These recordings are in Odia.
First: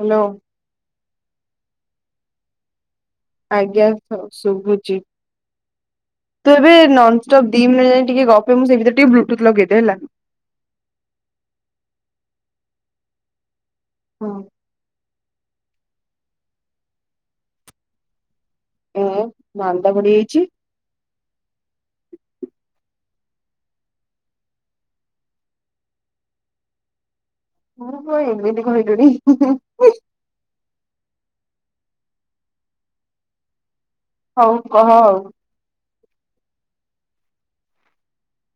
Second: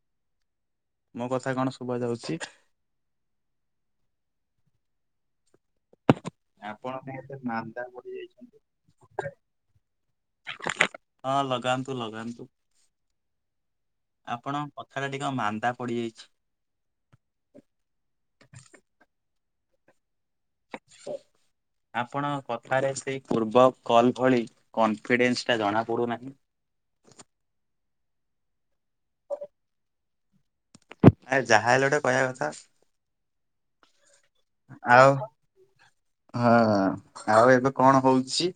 ହାଲୋ। ମୋ କଥା କଣ ଶୁବା ଯାଉଚି। ଆଜ୍ଞା ହଁ ଶୁବୁଚି। ତୁ ଏବେ ଆପଣ କଣ ଏତେ ନନଷ୍ଟପ୍ ଦି ମାନ୍ଦା ମିନିଟ୍ ଯାଏ ଟିକେ ପଡିଯାଇଛନ୍ତି? ଗପେ ମୁଁ ସେ ଭିତରେ ଟିକେ ବ୍ଲୁଟୁଥ୍ ଲଗେଇଦିଏ ହେଲା। ହଁ ଲଗାନ୍ତୁ ଲଗାନ୍ତୁ ଆପଣ କଥାଟା ଟିକେ ଅଁ-ମାନ୍ଦା ପଡିଯାଇଚି। ଏଁ -ମାନ୍ଦା ପଡିଯାଇଚି। ଆଛ ଆପଣଙ୍କ କଥାରେ ସେଇ ପୂର୍ବ କଲ୍ ଭଳି କନଫିଡେନ୍ସ୍ ଟା ଜଣା ପଡୁନାହିଁ। ମୋର କଣ ଏମିତି କହିଲୁଣି- ହିଁ -ହିଁ। ଆରେ ଯାହା ହେଲେ ଗୋଟେ କହିବା କଥା। ହଉ କହ ଆଉ। ହଁ -ଆଉ ଏବେ କଣ ହଉଚି?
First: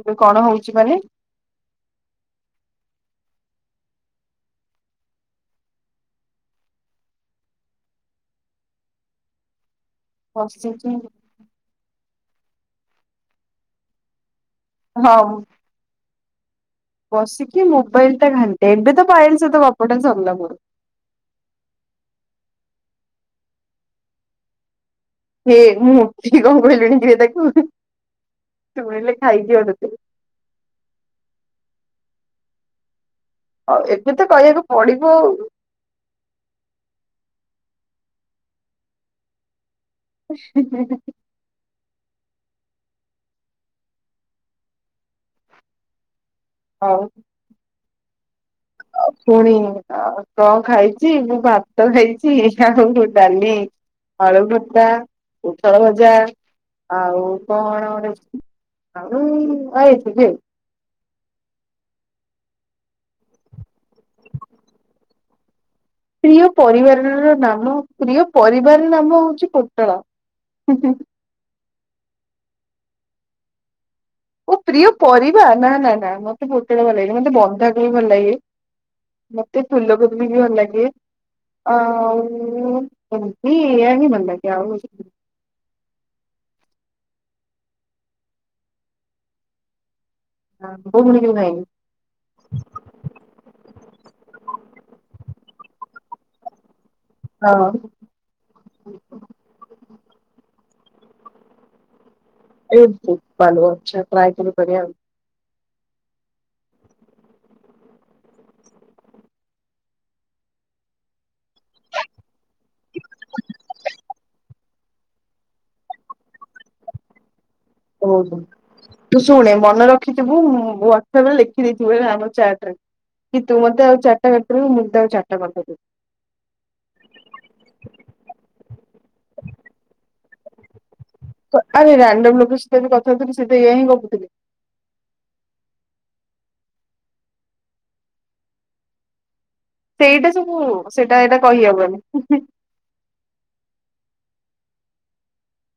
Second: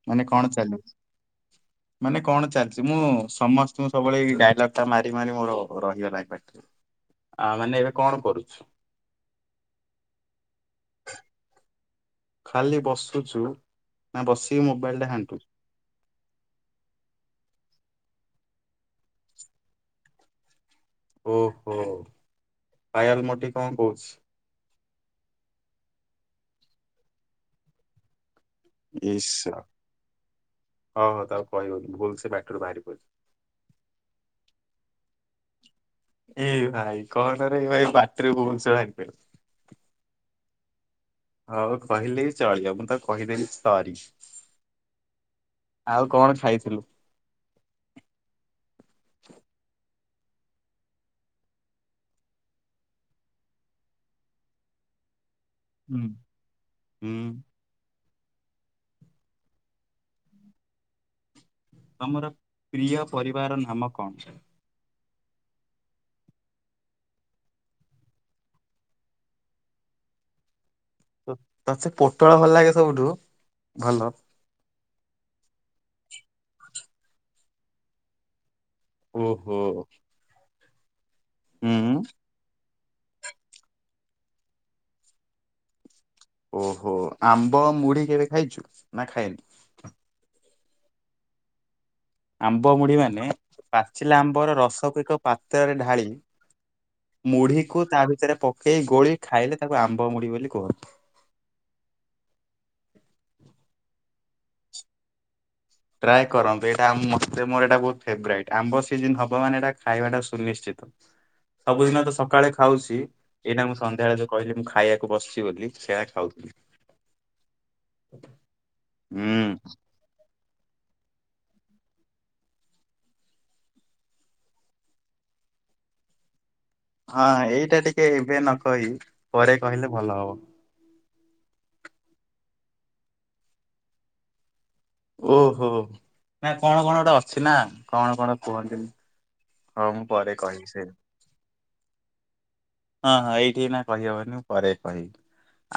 ଏବେ ମାନେ କଣ ହଉଛି ଚାଲିଚି? ମାନେ ମାନେ କଣ ଚାଲିଚି ମୁଁ ସମସ୍ତଙ୍କୁ ସବୁବେଳେ ଏଇ ଡାଇଲଗ୍ ଟା ମାରି ମାରି ମୋର ରହି ଗଲାଣି ପାଟି ଆ -ମାନେ ଏବେ କଣ୍ କରୁଚୁ? ବସିଚି। ଖାଲି ବସୁଚୁ ନା ବସିକି ମୋବାଇଲ୍ ଟା ହଁ ଘାଣ୍ଟୁଚୁ। ବସିକି ମୋବାଇଲ୍ ଟା ଘାଣ୍ଟେ ଏବେ ତ ପାୟଲ୍ ସହିତ ଗପଟା ସରିଲା ମୋର। ଓହୋ ପାାୟଲ୍ ମୋଟି କଣ୍ କହୁଚି? ହେ- ମୋଟି କଣ୍ କହିଲୁଣି କିରେ ତାକୁ। ଇଏ ଶୁଣିଲେ ଶ- ଖାଇଦିଅ ତତେ ହଁ- ହଁ ତାକୁ କହିବୁନି ଭୁଲ୍ ସେ ପାଟିରୁୁ ବାହାରି ପଡିଲା। ଆଉ ଏବେ ତ କହିବାକୁ ପଡିବ ଆଉ। ଏଇ ଭାଇ କହନାରେ ଭାଇ ବାଟରେ। [unintelligible] ହେଁ- ହେଁ। ହଉ କହିଲେ ଚଳିବ ମୁଁ ତାକୁ କହିଦେବି ସରି। ଆଉ କଣ ଖାଇଥିଲୁ? [inaudible] ପୁଣି ଆ-କଣ ଖାଇଚି ମୁଁ ଭାତ ଖାଇଚି ଆଉ ଡାଲି ଆଳୁ ଭର୍ତା, ପୁଟଳ ହୁଁ ଭଜା ହୁଁ ଆଉ କଣ ଗୋଟେ ଆଉ [unintelligible] ତମର ପ୍ରିୟ ପରିବା ର ନାମ କଣ? ପ୍ରିୟ ପରିବା ର ନାମ -ପ୍ରିୟ ପରିବାର ନାମ ହଉଚି ପୋଟଳ। ତତେ ସେ ପୋଟଳ ଭଲ ଲାଗେ ସବୁଠୁ- ଭଲ। ଓ ପ୍ରିୟ ପରିବା ନା- ନା -ନା ମତେ ପୋଟଳ ଭଲ ଲାଗେନି ମତେ ବନ୍ଧାକୋବି ଭଲ୍ ଲାଗେ। ଓହୋ ମତେ ଫୁଲ କୋବି ବି ଭଲଲାଗେ ହୁଁ ଆଉ କହିଲିକି ଏୟା ହିଁ ଭଲ ଲାଗେ ଆଉ ଓହୋ ଆମ୍ବ ମୁଢି କେବେ ଖାଇଚୁ ନା ଖାଇନୁ? ଆମ୍ବ ମୁଢ଼ି କେବେ ଖାଇନି। ଆମ୍ବ ମୁଢି ମାନେ ପାଚିଲା ଆମ୍ବର ରସକୁ ଏକ ପାତ୍ରରେ ଢାଳି ମୁଢିକୁ ତା ଭିତରେ ପକେଇ ଗୋଳି ଖାଇଲେ ତାକୁ ଆମ୍ବ ମୁଢି ବୋଲି କୁହନ୍ତି। ଏ ବୋପାଲୋ ଆଚ୍ଛା ଟ୍ରାଏ କେବେ କରିବା ଆଉ। ଟ୍ରାଏ କରନ୍ତୁ ଏଇଟା ମତେ ମୋର ଏଇଟା ବୋହୁତ୍ ଫେବରାଇଟ୍ ଆମ୍ବ ସିଜିନ୍ ହବ ମାନେ ଏଟା ଖାଇବାଟା ସୁନିଶ୍ଚିତ୍। ସବୁଦିନ ତ ସକାଳେ ଖାଉଚି ଏଟା ମୁଁ ସନ୍ଧ୍ୟାବେଳେ ଯଉ କହିଲି ମୁଁ ଖାଇବାକୁ ବସିଚି ବୋଲି ସେଇଆ ଖାଉଥିଲି। ଓହୋ ତୁ ହୁଁ ଶୁଣେ ମନେ ର ଖିଥିବୁ ମୋ ୱାଟସ୍ଆପ୍ ରେ ଲେଖିଦେଇଥିବୁ ହେଲା ଆମ ଚାଟ୍ ରେ। କି ତୁ ମତେ ଆଉ ଚାରିଟା କରିଦବୁ ମୁଁ ଆଉ ତତେ ଚାରଟା କରିଦେବି। ହଁ ଏଇଟା ଟିକେ ଏବେ ନ କହି ପରେ କହିଲେ ଭଲ ହବ। ତ-ଆରେ ରାଣ୍ଡମ୍ ଲୋକ ସହିତ ମୁଁ କଥା ହଉଥିଲି ସେ ତ ଏୟା ହିଁ ଗପୁଥିଲେ। ଓହୋ ନା କଣ କଣ ଗୋଟେ ଅଛି ନା କଣ କଣ କୁହନ୍ତିନି। ସେଇଟା ସବୁ ସେଇଟା ଏଇଟା କହିହବନି। ହଁ ହଁ ଏଇଠି ନା କହିହବନି ମୁଁ ପରେ କହିବି।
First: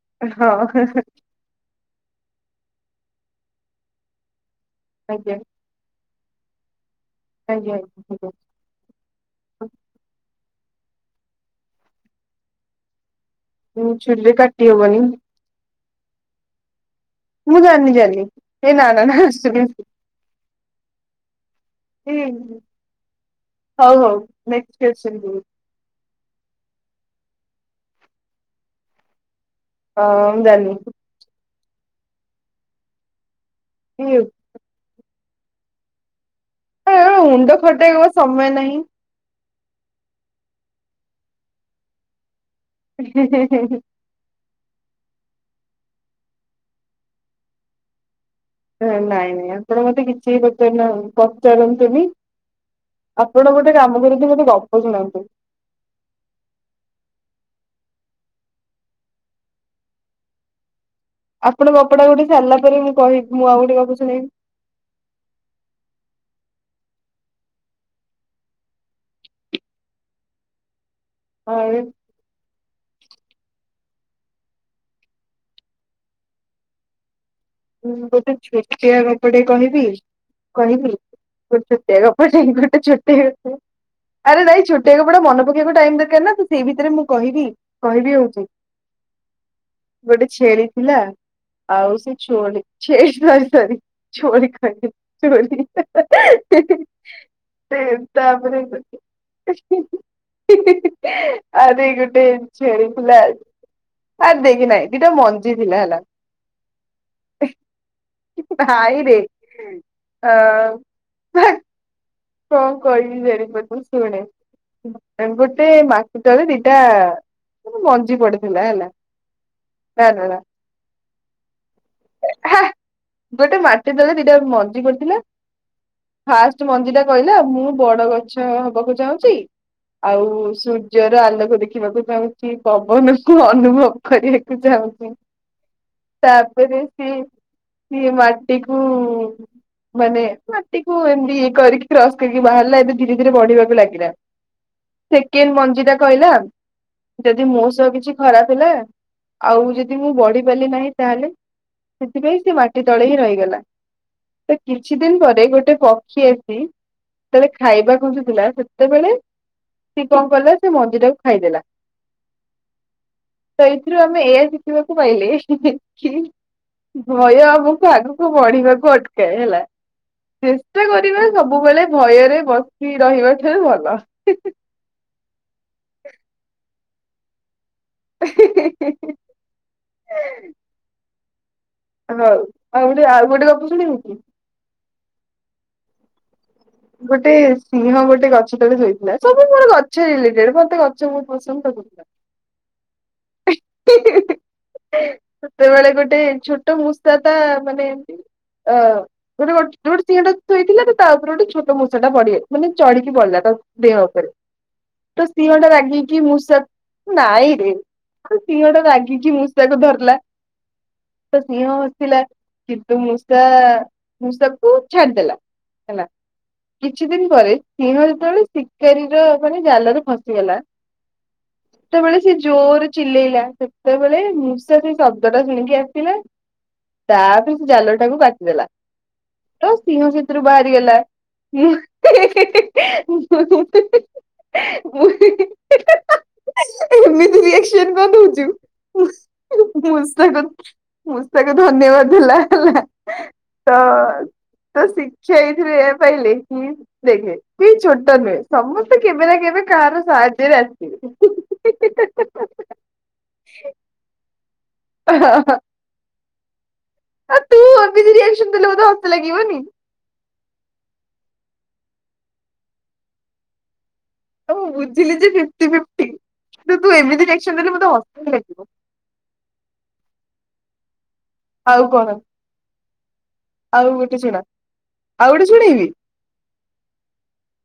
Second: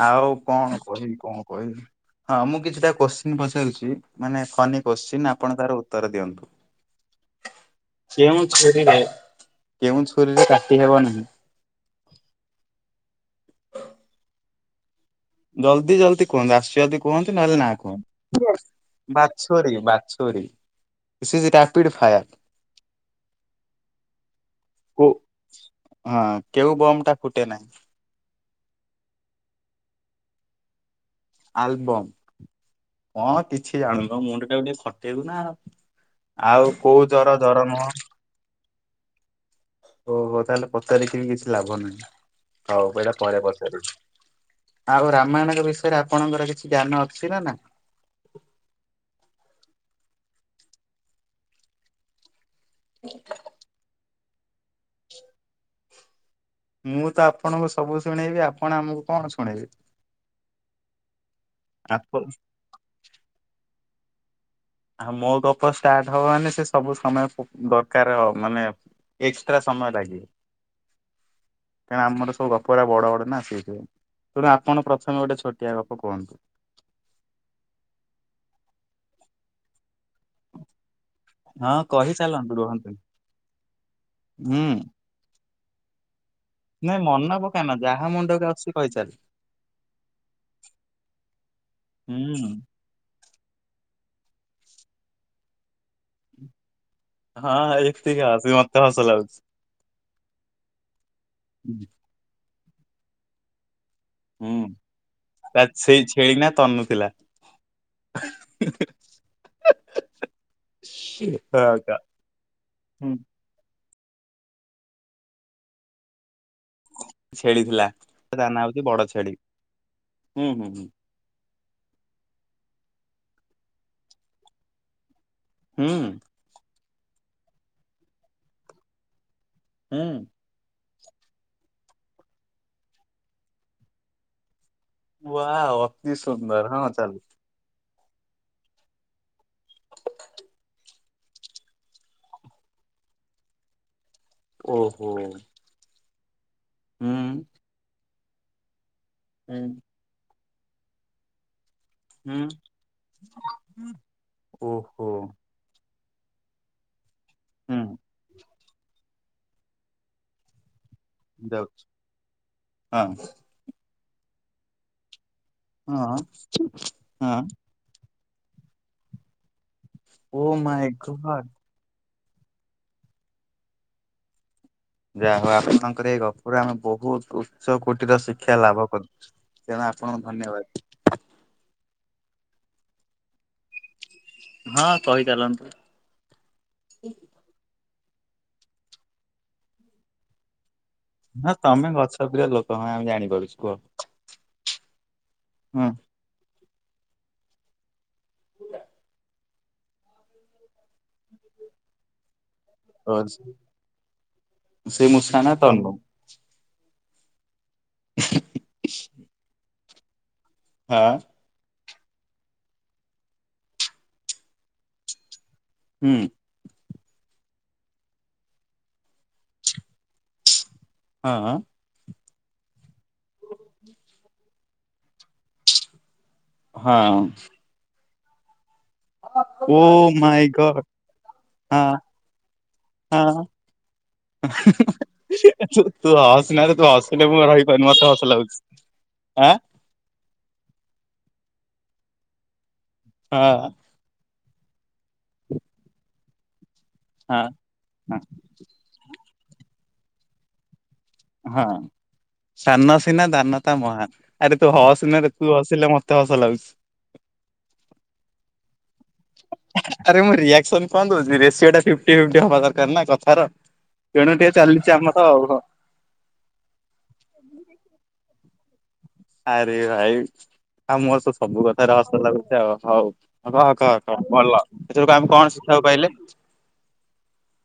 ଆଉ ହଁ କଣ କହିବି କଣ କହିବି ହଁ ମୁଁ କିଛିଟା କୋଶ୍ଚିନ୍ ପଚାରୁଛି ମାନେ ଫନ କୋଶ୍ଚିନ୍ ଆଜ୍ଞା ଆଜ୍ଞା ଆପଣ ତାର ଉତ୍ତର ଦିଅନ୍ତୁ। ଆଜ୍ଞା ଆଜ୍ଞା। କେଉଁ ଛୁରୀରେ କେଉଁ ଛୁରୀରେ କାଟି ହେବ ନାହିଁ। ହୁଁ ଚୁଲେ କାଟି ହବନି। ଜଲ୍ଦି ଜଲ୍ଦି କହନ୍ତୁ ଆସୁଛି ଯଦି। କୁହନ୍ତୁ ନହେଲେ ମୁଁ ନା ଜାଣିନି ଜାଣିନି କୁହ ଏ ନା ନା ନା ଆସୁନି ବାଛୁରୀ ଆସୁନି ବାଛୁରୀ ସେ ଇସ ରାପିଡ ହଉ ହଉ କୋ କ୍ୱେସ୍ଚନ୍ କୁହ ହଁ କେଉ ବମ୍ ଟା ଫୁଟେ ନା? ହଁ ମୁଁ ଜାଣିନି। ଆଲୁବମ୍ ହଁ କିଛି ଜାଣୁନ ମୁଣ୍ଡ ଟାକୁ ଟିକେ ଖ ଟେ ଇବୁନା ଆଉ ହେ କୋଉ ଏଗୁଡା ଜର ମୁଣ୍ଡ ଜର ନୁହଁ ଖଟେଇକୁ ପରା ସମୟ ନାହିଁ। ଓହୋ ତାହେଲେ ପଚାରିକି ବି କିଛି ଲାଭ ନାହିଁ ହଉ ଏଇଟା ପରେ ନାହିଁ ପଚାରୁଛି। ଆଉ ରାମାୟଣଙ୍କ ବିଷୟରେ ଆପଣଙ୍କର କିଛି ଜ୍ଞାନ ଅଛି ନା ନାହିଁ? ନାଇଁ ନାଇଁ ଆପଣ ମତେ କିଛି ପଚାରୁ ନାହୁ ପଚାରୁନ୍ତୁନି। ଆପଣ ଗୋଟେ କାମ କରିକି ମତେ ଗପ ଶୁଣାନ୍ତୁ। ମୁଁ ତ ଆପଣଙ୍କୁ ସବୁ ଶୁଣେଇବି ଆପଣ ଆମକୁ କଣ ଶୁଣେଇବେ? ଆପଣଙ୍କ ଗପଟା ଆପ ଗୋଟେ ସାରିଲା ପରେ ମୁଁ କିବି ମୁଁ ଆଉ ଗୋତେ କକୁ ଶୁଣିବି ଆଉ ମୋ ଗପ ଷ୍ଟାର୍ଟ ହବ ମାନେ ସେ ସବୁ ସମୟ ଦରକାର ମାନେ ଏକ୍ସଟ୍ରା ସମୟ ଲାଗିବ। କଣ କହିବି? କାହିଁନା ଆମର ସବୁ ଗପ ଗୁଡା ବଡ ବଡ ସେଇଥିପାଇଁ ତେଣୁ ଆପଣ ପ୍ରଥମେ ଗୋଟେ ଛୋଟିଆ ଗପ କୁହନ୍ତୁ ମୁଁ ଗୋଟେ ଛୋଟିଆ କପଟେ କହିବି କହିବି? ଗୋଟିଏ ହଁ ଛୋଟିଆ ଗପତେ କହିଚାଲନ୍ତୁ ଗୋଟେ ରୁହନ୍ତୁନି। ଛୋଟିଆ ଗପ ଆରେ ନାଇଁ ହୁଁ ଛୋଟିଆ ଗୋଟେ ମନେ ପକେଇବାକୁ ଟାଇମ ଦରକାର ନା ତ ସେଇ ଭିତରେ ନାଇଁ ମୁଁ ମନ କହିବି ପକାନା ଯାହା କହିବି ମୁଣ୍ଡକୁ ହଉଚି। ଆସୁଛି କହିଚାଲ। ଗୋଟେ ଛେଳି ଥିଲା ଆଉ ସେ ହୁଁ ଛୁଆ ଛେଳି ସରି ସାର ଚୋରି କହିଦେଲି ଚୋରି। ହିଁ ହିଁ ହଁ ସେ ଏତିକି ହସ ତାପରେ ମତେ ହିଁ ହସ ଲାଗୁଛି। ହିଁ। ହିଁ ହିଁ ହିଁ ଆରେ ଗୋ ଗୋଟେ ଛେଳିଥିଲା ଆ ହୁଁ ଦେଖି ନାଇଁ ଦିଟା ମଞ୍ଜି ତା ଥିଲା ହେଲା। ସେଇ ଛେଳି ନା ତନୁ ଥିଲା। ନାଇରେ ଆ ହଁ କା କଣ ହୁଁ କହିବି ଜାଣିପାରୁନି ଶୁଣେ ଗୋଟେ ମା ଦିଟା ଛେଳି ଥିଲା ମଞ୍ଜି ତା ନାଁ ପଡିଥିଲା ହଉଛି ହେଲା ବଡ ଛେଳି। ନା ନା ନା ହୁଁ ହୁଁ ହେ ଗୋଟେ ମାଟି ତଳେ ଦିଟା ମଞ୍ଜି ପଡ଼ିଥିଲା ହୁଁ ଫାଷ୍ଟ ମଞ୍ଜି ଟା କହିଲା ମୁଁ ବଡ ଗଛ ହବାକୁ ଚାହୁଁଛି ହୁଁ ଆଉ ଶୁ ଜର ଆଲୋକ ଦେଖିବାକୁ ଚାହୁଁଛି ପବନକୁ ଅନୁଭବ କରିବାକୁ ଚାହୁଁଛି ହୁଁ ୱାଓ ଅତି ସୁନ୍ଦର ତାପରେ ହଁ ସେ ଚାଲ। ସଏ ମାଟି କୁ ମାନେ ମାଟିକୁ ଏମିତି ଇଏ କରିକି କ୍ରସ କରିକି ବାହାରିଲା ଏବେ ଧୀରେ ଧୀରେ ବଢିବାକୁ ଲାଗିଲା ଓହୋ ସେକଣ୍ଡ ମଞ୍ଜି ଟା କହିଲା ହୁଁ ଯଦି ମୋ ସହ କିଛି ଖରାପ ହେଲା ହୁଁ ଆଉ ଯଦି ମୁଁ ବଢି ପାରିଲି ନାହିଁ ତାହେଲେ ସେଥିପାଇଁ ହୁଁ ସେ ମାଟି ତଳେ ହିଁ ରହିଗଲା ତ କିଛି ଓହୋ ଦିନ ପରେ ଗୋଟେ ପକ୍ଷୀ ଆସି ଯେତେବେଳେ ହୁଁ ଖାଇବାକୁ ଥିଲା ସେତେବେଳେ ସିଏ କଣ କଲା ସେ ମଞ୍ଜି ଟା କୁ ଯାଉଛି ହଁ ତ ଏଇଥିରୁ ଆମେ ଏ ଶିଖିବାକୁ ପାଇଲେ କି ହଁ ଭୟ ହଁ ଆବ ଆଗକୁ ବଢିବାକୁ ଅଟକାଏ ହେଲା ଓ ଚେଷ୍ଟା ମାଇଁ କରିବା ଗଡ୍ ସବୁ ସବୁବେଳେ ଭୟରେ ବସି ରହିବା ଠାରୁ ଭଲ। ଯାହା ହଉ ଆପଣଙ୍କର ଏଇ ଗପରୁ ଆମେ ବହୁତ ଉଚ୍ଚ କ ଶିକ୍ଷା ଲାଭ କର ତେଣୁ ଆପଣଙ୍କୁ ଧନ୍ୟବାଦ। ହଉ ଆଉ ଗୋଟେ ଆଉ ଗୋଟେ ଗପ ଶୁଣିବୁ କି? ହଁ କହି ଚାଲନ୍ତୁ। ଗୋଟେ ସିଂହ ଗୋଟେ ଗଛ ତଳେ ଶୋଇଥିଲା ସବୁ ମୋର ଗଛରିଲେଟେଡ ମତେ ଗ ହଁ ପସନ୍ଦ ତମେ କର। ଗଛ ପ୍ରିୟ ଲୋକ ହଁ ଆମେ ଜାଣିପାରୁଛୁ କୁହ [unintelligible] ସେତେବେଳେ ହୁଁ ଗୋଟେ ଛୋଟ ମୂଷା ତା ମାନେ ଏମତି ଅ ଗୋଟେ ଗୋଟେ ସିଂହ ତା ଶୋଇଥିଲା ତା ଉପରେ ଗୋଟେ ଛୋଟ ମୂଷା ଟା ପଡ଼ିଗ ମାନେ ଚଢିକି ବଡିଲା ତ ଦେହ ଉପରେ ସେ ତ ମୂଷା ନା ସିଂହଟା ତନୁ? ରାଗିକି ମୁଁଷ ନାଇଁରେ ସିଂହଟା ରାଗିକି ମୂଷାକୁ ଧରିଲା। ହଁ ତ ସିଂହ ବସିଥିଲା କିନ୍ତୁ ମୂଷା ମୂଷାକୁ ଛାଡିଦେଲା। ହେଲା। ହୁଁ କିଛି ଦିନ ପରେ ସିଂହ ଯେତେବେଳେ ଶିକାରୀର ମାନେ ଜାଲରେ ଫସିଗଲା। ହଁ ହ ଯେତେବେଳେ ସେ ଜୋରରେ ଚିଲେଇଲା ସେତେବେଳେ ମୂଷା ସେ ଶବ୍ଦ ଟା ଶୁଣିକି ଆସିଲା। ହଁ ତାପରେ ସେ ଜାଲ ଟାକୁ କାଟିଦେଲା ତ ଓ ସିଂହ ମାଇଁ ସେଥିରୁ ଗଡ୍ ବାହାରିଗଲା। ହଁ [unintelligible] ହଁ [inaudible] [inaudible] ତୁ ହସନାରେ ତୁ ହସିଲେ ଏମିତି ମୁଁ ରିଆକ୍ସନ ରହିପାରୁନି ମତେ କଣ ହସ ଦଉଛୁ? ଲାଗୁଛି। ଆଁ ମୂଷାକୁ ମୂଷାକୁ ଧନ୍ୟବାଦ ଦେଲା ହେଲା। ହଁ ହ ତ ଶିକ୍ଷା ଏଇଥିରେ ପାଇଲେେ କି ଦେଖେ ହଁ। କି ଛୋଟ ନୁହେଁ। ସମସ୍ତେ କେବେ ନା କେବେ କାହାର ସାହାଯ୍ୟରେ ଆସିବେ। ହଁ ସାନ ସିନା ଦାନତା ମହାନ ଆରେ ତୁ ହସନା ତୁ ହସିଲେ ମତେ। ଏତେ ହସ ଲାଗୁଛି। ଆଉ ତୁ ଏମିତି ରିଏକ୍ସନ ଦେଲେ ମୋତେ ହସ ଲାଗିବନି। ଆରେ ମୁଁ ରିଆକ୍ସନ କଣ ଦଉଛି ରେସିଓ ଟା ଫିଫଟି ଫିଟି ହବା ଦରକାର ନା କଥାର। ତେଣୁ ଟିକେ ଚାଲିଛି ଆମର ତ ଆଉ ହଁ। ଠିକ୍ କିନ୍ତୁ ଏମିତି ରିଆକ୍ସନ ଦେଲେ ମତେ ହସଲାଗିବ। ଆରେ ଭାଇ [inaudible] ଆମର ସସ୍ ସବୁ ଆଉ କଥାରେ କଣ ହସ ଲାଗୁଛି ଆଉ। ହଉ କହ କହ ଆଉ ଗୋଟେ କହ ଶୁଣ ଭଲ ଏଥିରକୁ ଆଉ ଆମେ ଗୋଟେ କଣ ଶିଖିବାକୁ ଶୁଣେଇବି ପାଇଲେ? [inaudible]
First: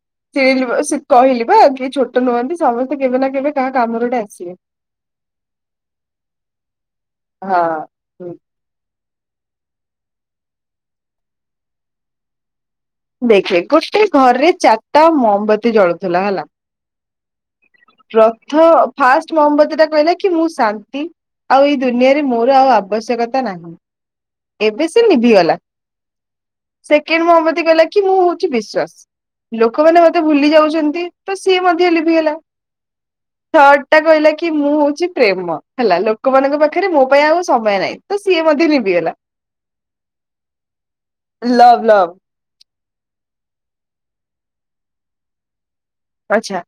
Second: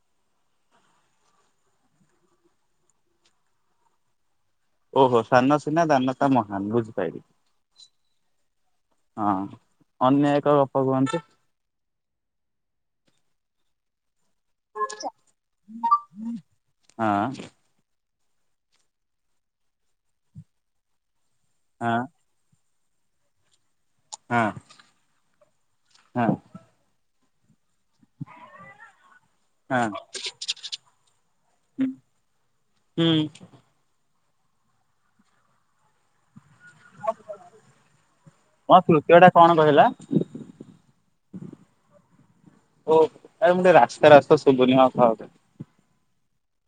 କହିଲି ବା କିଏ ଛୋଟ ନୁହନ୍ତି। ସମସ୍ତେ କେବେ ନା କେବେ କାହା କାମରେ ଗୋଟେ ଆସିବେ। ଓହୋ! ସାନ ସିନା ଦାନତା ମହାନ ବୁଝି ପାଇଲି। ହଁ। ହଁ। ଅନ୍ୟ ଏକ ଗପ କୁହନ୍ତୁ। ଦେଖେ ଗୋଟେ ଘରେ ଚାରିଟା ମହୋମବତୀ ଜଳୁଥିଲା ହେଲା। ହଁ ପ୍ରଥ ଫାଷ୍ଟ ମୋହମବତୀ ଟା କହିଲା କି ମୁଁ ଶାନ୍ତି ଆଉ ଏଇ ହଁ ଦୁନିଆରେ ମୋର ଆଉ ଆବଶ୍ୟକତା ନାହିଁ। ହଁ ଏବେ ସେ ଲଭିଗଲା ହଁ ସେକେଣ୍ଡ ମହମବତି କହିଲା କି? କି ମୁଁ ହେଉଛି ବିଶ୍ଵାସ। ଲୋକମାନେ ହଁ। ମତେ ଭୁଲି ଯାଉଛନ୍ତି। ତ ସିଏ ମଧ୍ୟ ଲିଭିିଗଲା। ହୁଁ। ଟା କହିଲା କି ମୁଁ ହଉଛି ପ୍ରେମ। ହେଲା ଲୋକମାନଙ୍କ ପାଖରେ ମୋ ପାଇଁ ଆଉ ସମୟ ନାହିଁ। ତ ସିଏ ମଧ୍ୟ ମୋ ନିଭିିଗଲା। ତୃତୀୟ ଟା କଣ କହିଲା ଲଭ ଲଭ। ଓ ଏ ମୁଟେ ରାସ୍ତା ରେ ଅଛି ତ ଶୁବୁନି ହଁ କହ। ଆଚ୍ଛା!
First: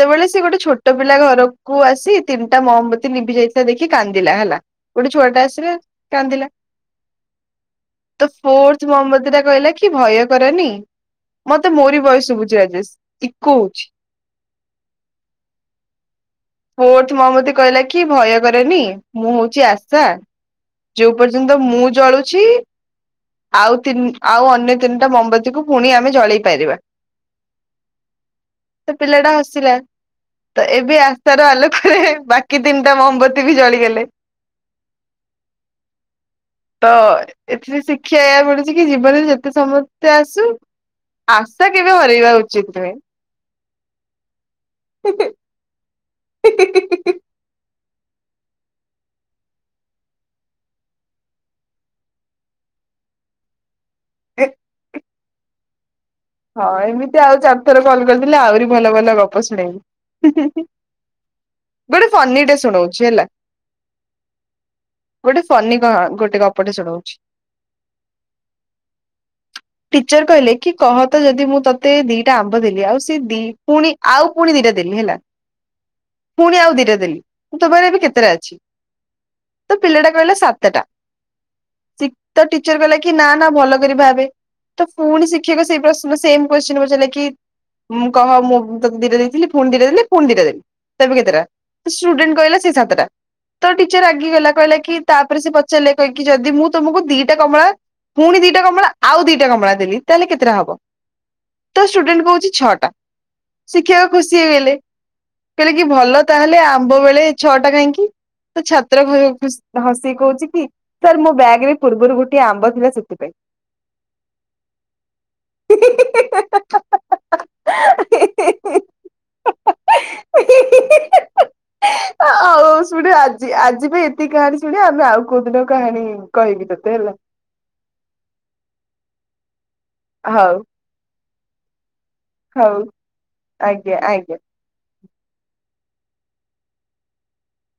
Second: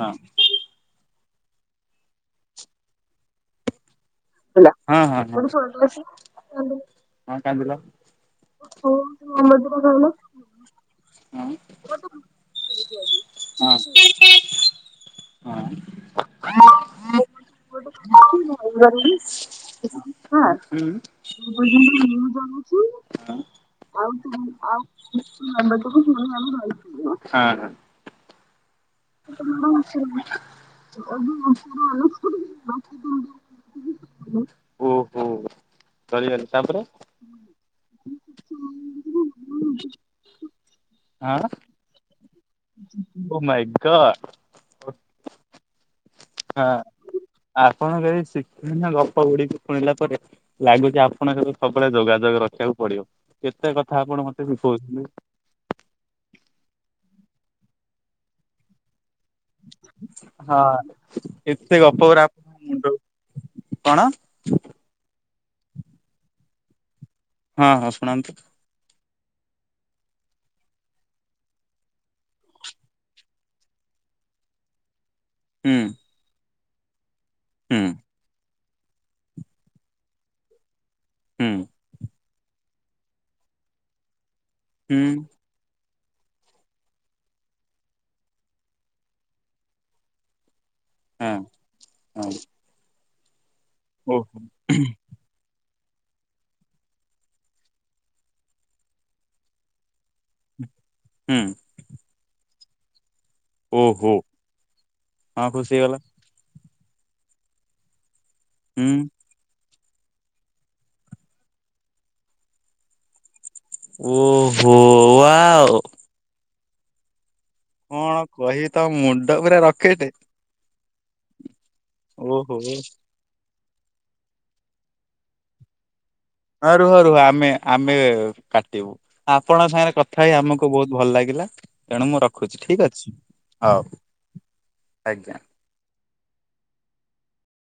ହଁ। ସେ ଗୋଟେ ଛୋଟ ପିଲା ଘରକୁ ଆସି ତିନିଟା ମହମବତୀ ଲିଭି ଯାଇ ସେ ଦେଖି କାନ୍ଦିଲା ହେଲା। ହଁ ଗୋଟେ ହଁ ଛୁଆ ହଁ। ଟା ଆସିଲା କାନ୍ଦିଲା। ହଁ କାନ୍ଦିଲ। ତ ଫୋର୍ଥ ହଁ ହଁ ମହମବତୀ ଟା କହିଲା କି ହଁ। ହୁଁ। ଭୟ କରନି। ମତେ ମୋରି ବୟସ ବୁଝି [unintelligible] ଆଜେଶ। ହଁ [inaudible] ଫୋର୍ଥ ମହମବତୀ କହିଲା କି ଭୟ ମେମ୍ବରଟାକୁ କରନି। ମୁଁ ହେଉଛି ଆସ ସାର୍। ହଁ। ହୁଁ [unintelligible] ଆଉ ତିନି ଆଉ ଅନ୍ୟ ତିନିଟା ମହମବତୀକୁ ପୁଣି ଆମେ ଜଳେଇ ପାରିବା। ଉ ହଁ ହଁ। ତ ପିଲା [unintelligible] ଟା ଅ ଓହୋ ହସିଲା ତ ଏବେ ଆସ୍ଥାର ଆଲୋକରେ ବାକି ତିନିଟା ମହମବତୀ ବି ଜଳିଗଲେ। ହୋ ହୋ ଡରିଗଲି ତାପରେ ତ ଏଥିରେ ଶିକ୍ଷା ୟା ହଁ ମିଲୁଛି କି। ଜୀବନରେ ଯେତେ ସମସ୍ୟା ଆସୁ ଆଁ ଆଶା କେବେ ହରାଇବା ଉଚିତ ନୁହେ? ଓ ମାଇଁ ଗଡ୍ [inaudible] ଆଁ [inaudible] ଆଁ। ଆପଣଙ୍କ ଏଇ ଶିକ୍ଷଣ ଗପ ଗୁଡିକୁ ଶୁଣିଲା ପରେ। ଲା ଲାଗୁଛି ଆପଣଙ୍କ ସହ ସବୁବେଳେ ଯୋଗାଯୋଗ ରଖିବାକୁ ପଡିବ। କେତେ କଥା ଆପଣ ମତେ ଶିଖଉଛନ୍ତି। ହଁ ଏମିତି ଆଉ ଚାରିଥର କଲ୍ କରିଥିଲେ ଆହୁରି ଭଲ ଭଲ ଗପ ହଁ ଶୁଣେଇଲୁ। ହିଁ ହିଁ ହଁ ହିଁ ଏତେ [inaudible] ଗପ ଗୋଟେ ଗୁରା ଆପଣଙ୍କ ଫନିଟେ ମୁଣ୍ଡ ଶୁଣାଉଛି ହେଲା। କଣ? ଗୋଟେ ଫନି କହ? ଗୋଟେ ଗପଟେ ଶୁଣଉଛି। ହଁ ହଁ ଶୁଣାନ୍ତୁ। ଟିଚର କହିଲେ କି କହ ତ ଯଦି ମୁଁ ତତେ ଦିଟା ଆମ୍ବ ଦେଲି। ଆଉ ସେ ଦି ପୁଣି ଆଉ ପୁଣି ଦିଟା ଦେଲି ହେଲା। ହୁଁ। ପୁଣି ଆଉ ଦିଟା ଦେଲି। ମୁଁ ତୋ ହୁଁ ପାଖରେ ଏବେ କେତେଟା ଅଛି? [inaudible] ତ ପିଲାଟା କହିଲା ସାତଟା। ହୁଁ। ତ ଟିଚର କହିଲା କି ନା ନା ଭଲ କରି ଭାବେ। ତ ହୁଁ ପୁଣି ଶିକ୍ଷକ ସେଇ ପ୍ରଶ୍ନ ମୁଁ ସେମ କୁଇଶ୍ଚେନ୍ ପଚାରିଲେ କି। କହ ମୁଁ ତତେ ଦିଟା ଦେଇଥିଲି ପୁଣି ଦିଟା ଦେଲି ପୁଣି ଦିଟା ଦେଲି ତେବେ ହଁ କେତେଟା ହଁ ଷ୍ଟୁଡେଣ୍ଟ କହିଲା ସେଇ ସାତଟା। ତ ଟିଚର ଓହୋ ରାଗିଗଲା କହିଲା କି ତାପରେ ସେ ପଚାରିଲେ? କହିଲେକି ଯଦି ମୁଁ ତମକୁ ଦିଟା କମଳା ପୁଣି ଦିଟା କମଳା ଆଉ ଦିଟା କମଳା ଦେଲି ତାହେଲେ କେତେଟା ହବ? ହୁଁ। ତ ଷ୍ଟୁଡେଣ୍ଟ କହୁଛି ଛଅଟା ଶିକ୍ଷକ ଓହୋ ଖୁସି ହେଇଗଲେ ହଁ କହିଲେ ଖୁସି କି ହେଇଗଲା ଭଲ ତାହେଲେ ଆମ୍ବ ବେଳେ ଛଅଟା କାହିଁକି ତ ହୁଁ ଛାତ୍ର ଘର ଖୁସି ହସିକି କହୁଛି କି ସାର୍ ମୋ ବ୍ୟାଗ ରେ ପୂର୍ବରୁ ଗୋଟିଏ ଆମ୍ବ ଥିଲା ସେଥିପାଇଁ। ଓହୋ ୱାଓ! ହିଁ ହିଁ ହିଁ ହାଁ ହାଁ ହାଁ ହାଁ ହାଁ କଣ କହିବି ତମ ମୁଣ୍ଡ ପୁରା ରକେଟେ। ହିଁ ହିଁ ହିଁ ଆଉ ଓହୋ। ଶୁଣିବ ଆଜି ଆଜି ପାଇଁ ଏତିକି କାହାଣୀ ଶୁଣିବ ନା ଆଉ କୋଉ ଦିନ କାହାଣୀ ହେବ ହଁ ରୁହ ରୁହ ଆମେ ଆମେ କାଟିବୁ ଆପଣଙ୍କ ସାଙ୍ଗରେ କଥା ହେଇ ହଉ ଆମକୁ ବହୁତ ଭଲ ଲାଗିଲା ତେଣୁ ମୁଁ ରଖୁଛି ହଉ ଠିକ ଅଛି ଆଜ୍ଞା ହଉ ଆଜ୍ଞା। ଆଜ୍ଞା।